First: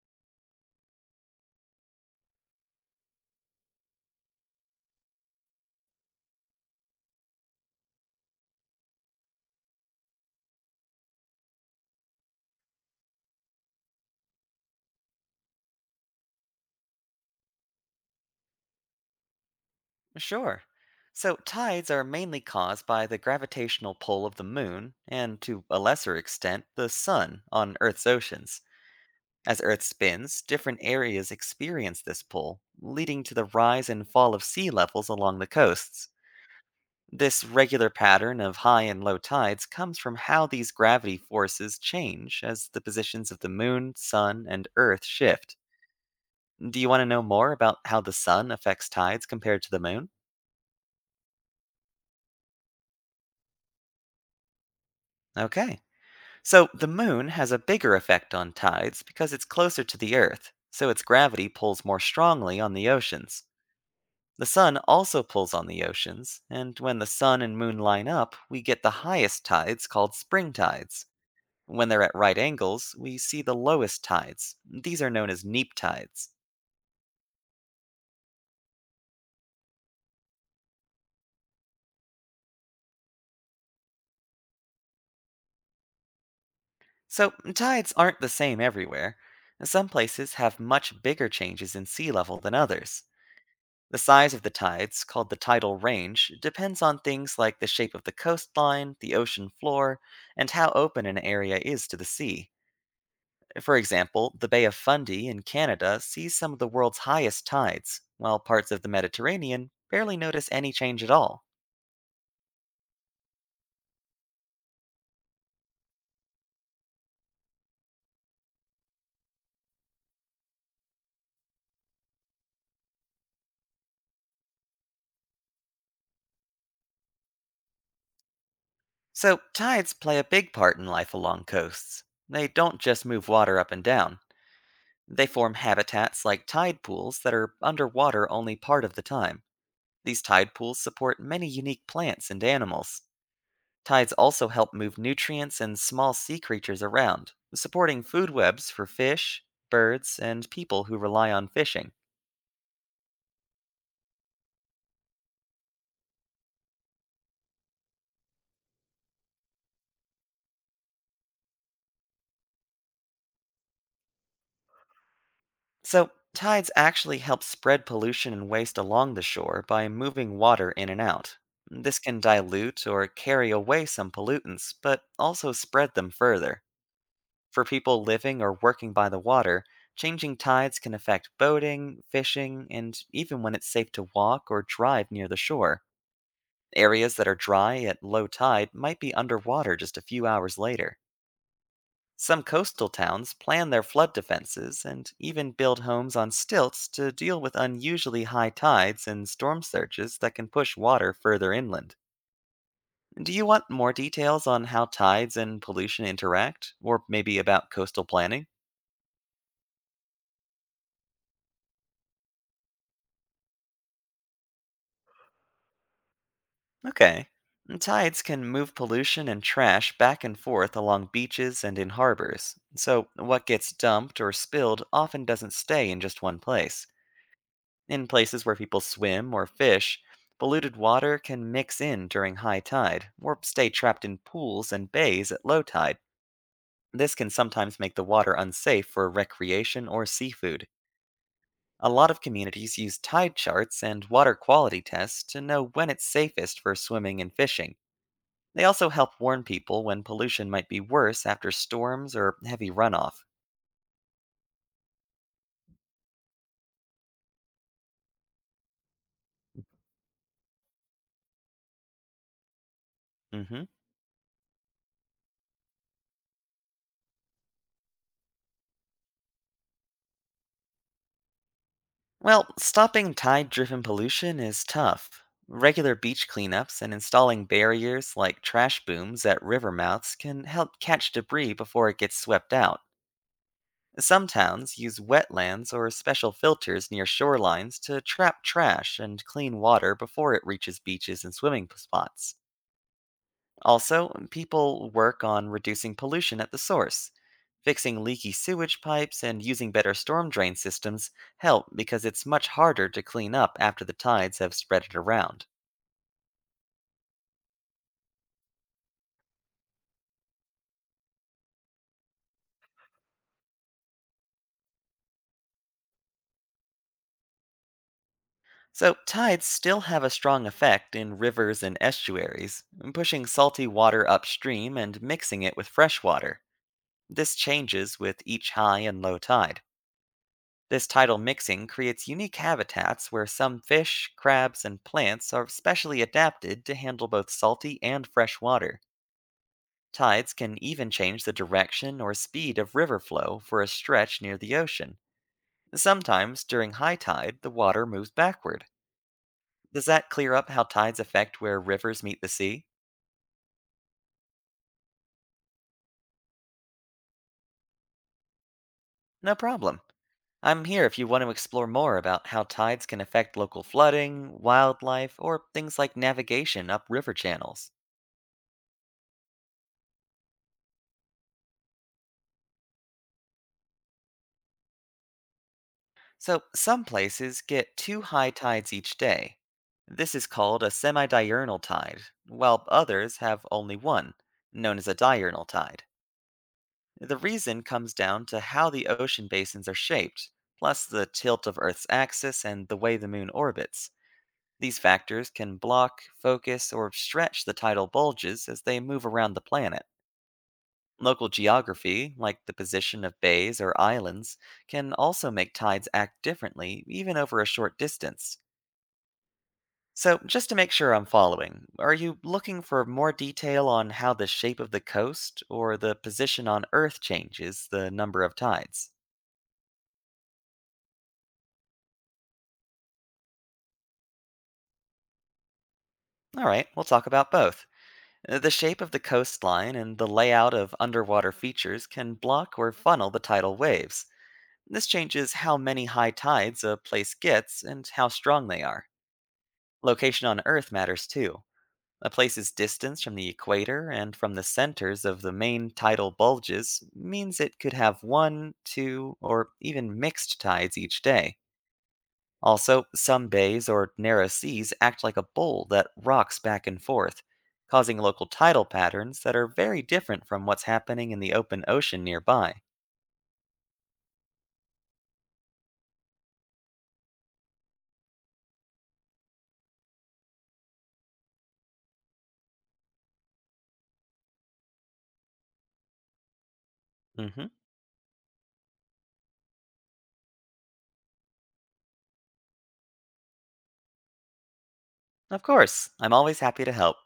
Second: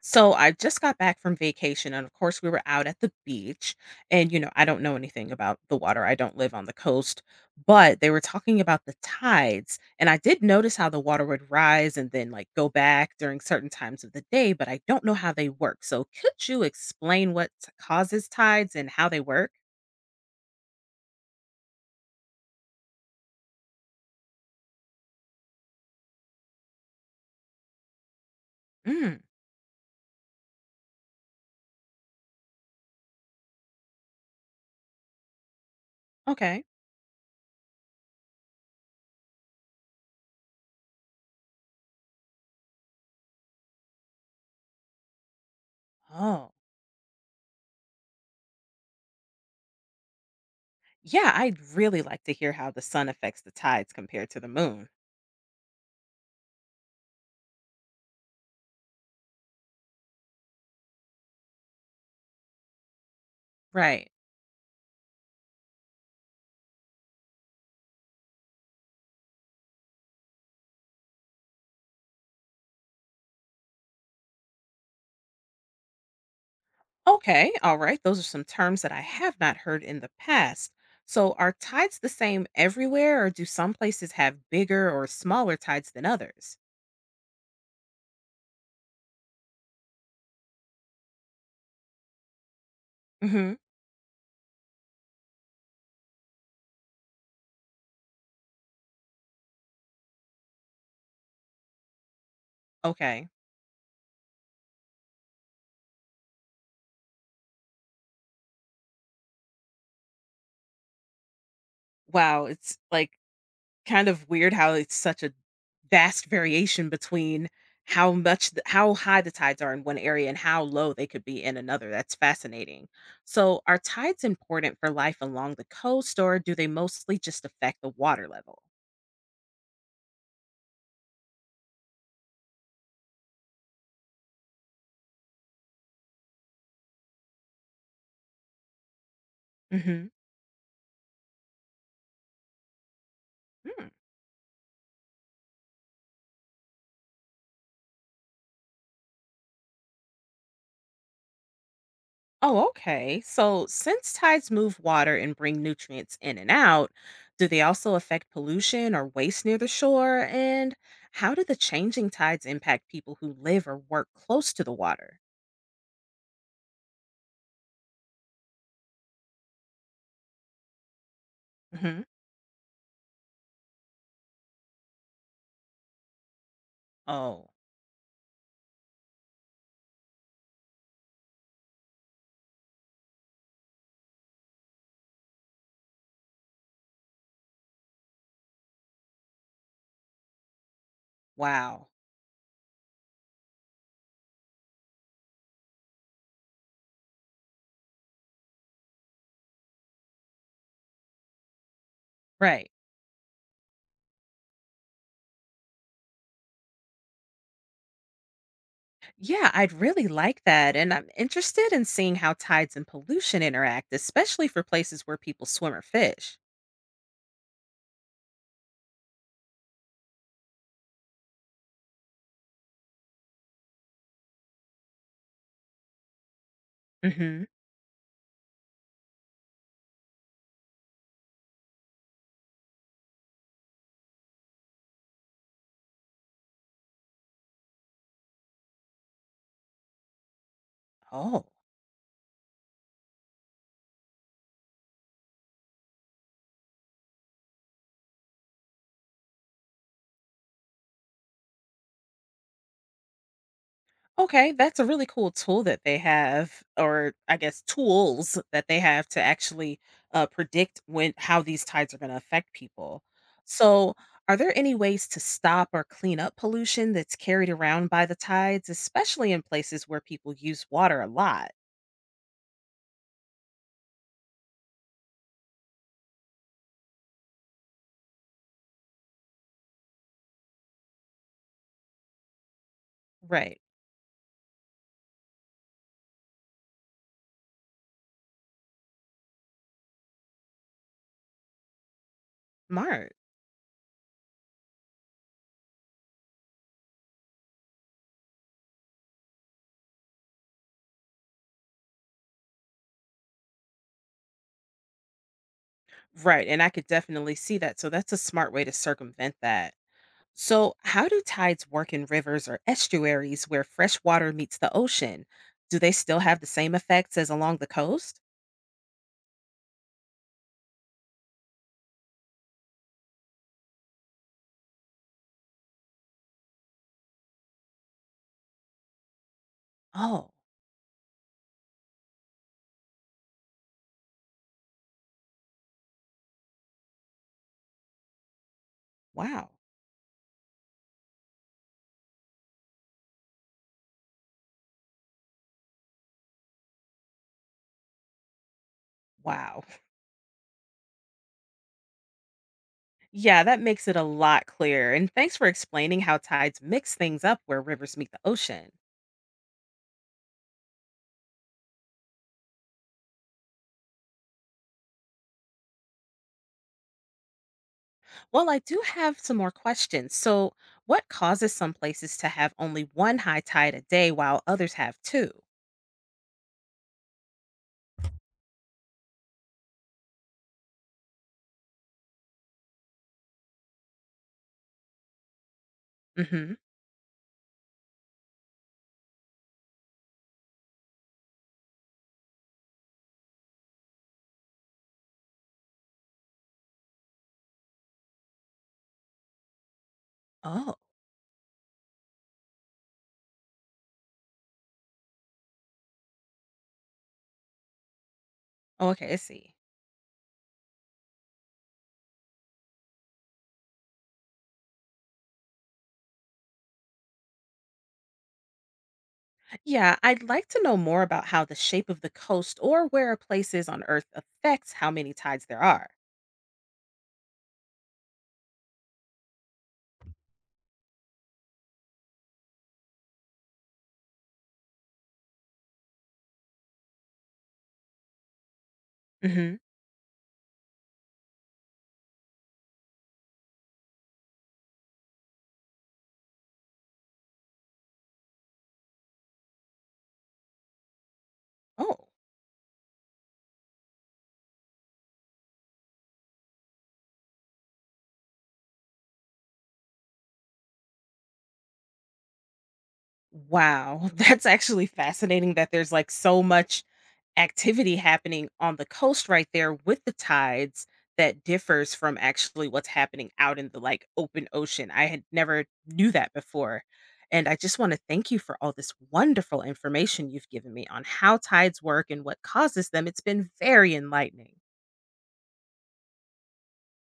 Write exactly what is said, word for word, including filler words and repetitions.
So I just got back from vacation, and of course we were out at the beach, and you know I don't know anything about the water. I don't live on the coast, but they were talking about the tides, and I did notice how the water would rise and then like go back during certain times of the day, but I don't know how they work. So could you explain what t- causes tides and how they work? Sure. So, tides are mainly caused by the gravitational pull of the moon, and to a lesser extent, the sun on Earth's oceans. Mm, As Earth spins, different areas experience this pull, leading to the rise and fall of sea levels along the coasts. okay. This regular pattern of high and low tides comes from how these gravity forces change as the positions of the moon, sun, and Earth shift. Oh. Do you want to know more about how the sun affects tides compared to the moon? Yeah, I'd really like to hear how the sun affects the tides compared to the moon. Okay. So, the moon has a bigger effect on tides because it's closer to the Earth, so its gravity pulls more strongly on the oceans. Right. The sun also pulls on the oceans, and when the sun and moon line up, we get the highest tides called spring tides. When they're at right angles, we see the lowest tides. These are known as neap tides. Okay, all right. Those are some terms that I have not heard in the past. So, are tides the same everywhere, or do some places have bigger or smaller tides than others? So, tides aren't the same everywhere. Some places have much bigger changes in sea level than others. Hmm. The size of the tides, called the tidal range, depends on things like the shape of the coastline, the ocean floor, and how open an area is to the sea. Okay. For example, the Bay of Fundy in Canada sees some of the world's highest tides, while parts of the Mediterranean barely notice any change at all. Wow, it's like kind of weird how it's such a vast variation between how much, the, how high the tides are in one area and how low they could be in another. That's fascinating. So, are tides important for life along the coast, or do they mostly just affect the water level? So, tides play a big part in life along coasts. They don't just move water up and down, they form habitats like tide pools that are underwater only part of the time. Hmm. These tide pools support many unique plants and animals. Tides also help move nutrients and small sea creatures around, supporting food webs for fish, birds, and people who rely on fishing. Oh, okay. So, since tides move water and bring nutrients in and out, do they also affect pollution or waste near the shore? And how do the changing tides impact people who live or work close to the water? So, tides actually help spread pollution and waste along the shore by moving water in and out. This Hmm. can dilute or carry away some pollutants, but also spread them further. Oh, For people living or working by the water, changing tides can affect boating, fishing, and even when it's safe to walk or drive near the shore. Areas that are dry at low tide might be underwater just a few hours later. wow. Some coastal towns plan their flood defenses and even build homes on stilts to deal with unusually high tides and storm surges that can push water further inland. Right. Do you want more details on how tides and pollution interact, or maybe about coastal planning? Yeah, I'd really like that. And I'm interested in seeing how tides and pollution interact, especially for places where people swim or fish. Okay. And tides can move pollution and trash back and forth along beaches and in harbors, so what gets dumped or spilled often doesn't stay in just one place. Hmm. In places where people swim or fish, polluted water can mix in during high tide, or stay trapped in pools and bays at low tide. This can sometimes make the water unsafe for recreation or seafood. Oh. A lot of communities use tide charts and water quality tests to know when it's safest for swimming and fishing. They also help warn people when pollution might be worse after storms or heavy runoff. Okay, that's a really cool tool that they have, or I guess tools that they have to actually uh, predict when how these tides are going to affect people. Hmm. So, are there any ways to stop or clean up pollution that's carried around by the tides, especially in places where people use water a lot? Well, stopping tide driven pollution is tough. Regular beach cleanups and installing barriers like trash booms at river mouths can help catch debris before it gets swept out. Right, Some towns use wetlands or special filters near shorelines to trap trash and clean water before it reaches beaches and swimming p- spots. smart. Also, people work on reducing pollution at the source. Fixing leaky sewage pipes and using better storm drain systems help because it's much harder to clean up after the tides have spread it around. Right, and I could definitely see that. So that's a smart way to circumvent that. So, how do tides work in rivers or estuaries where fresh water meets the ocean? Do they still have the same effects as along the coast? So, tides still have a strong effect in rivers and estuaries, pushing salty water upstream and mixing it with fresh water. This changes with each high and low tide. Oh, This tidal mixing creates unique habitats where some fish, crabs, and plants are specially adapted to handle both salty and fresh water. wow. Tides can even change the direction or speed of river flow for a stretch near the ocean. Sometimes, during high tide, the water moves backward. Wow. Does that clear up how tides affect where rivers meet the sea? Yeah, that makes it a lot clearer. And thanks for explaining how tides mix things up where rivers meet the ocean. No problem. I'm here if you want to explore more about how tides can affect local flooding, wildlife, or things like navigation up river channels. Well, I do have some more questions. So, what causes some places to have only one high tide a day while others have two? So, some places get two high tides each day. This is called a semidiurnal tide, while others have only one, known as a diurnal tide. Mm hmm. The reason comes down to how the ocean basins are shaped, plus the tilt of Earth's axis and the way the moon orbits. These factors can block, focus, or stretch the tidal bulges as they move around the planet. Oh, Local geography, like the position of bays or islands, can also make tides act differently, even over a short distance. okay, I see. So, just to make sure I'm following, are you looking for more detail on how the shape of the coast or the position on Earth changes the number of tides? Yeah, I'd like to know more about how the shape of the coast or where a place is on Earth affects how many tides there are. Alright, we'll talk about both. Uh, The shape of the coastline and the layout of underwater features can block or funnel the tidal waves. This changes how many high tides a place gets and how strong they are. Hmm. Location on Earth matters too. A place's distance from the equator and from the centers of the main tidal bulges means it could have one, two, or even mixed tides each day. Oh, Also, some bays or narrow seas act like a bowl that rocks back and forth, causing local tidal patterns that are very different from what's happening in the open ocean nearby. wow. That's actually fascinating that there's like so much activity happening on the coast right there with the tides that differs from actually what's happening out in the like open ocean. I had never knew that before. Hmm. And I just want to thank you for all this wonderful information you've given me on how tides work and what causes them. It's been very enlightening. Of course, I'm always happy to help.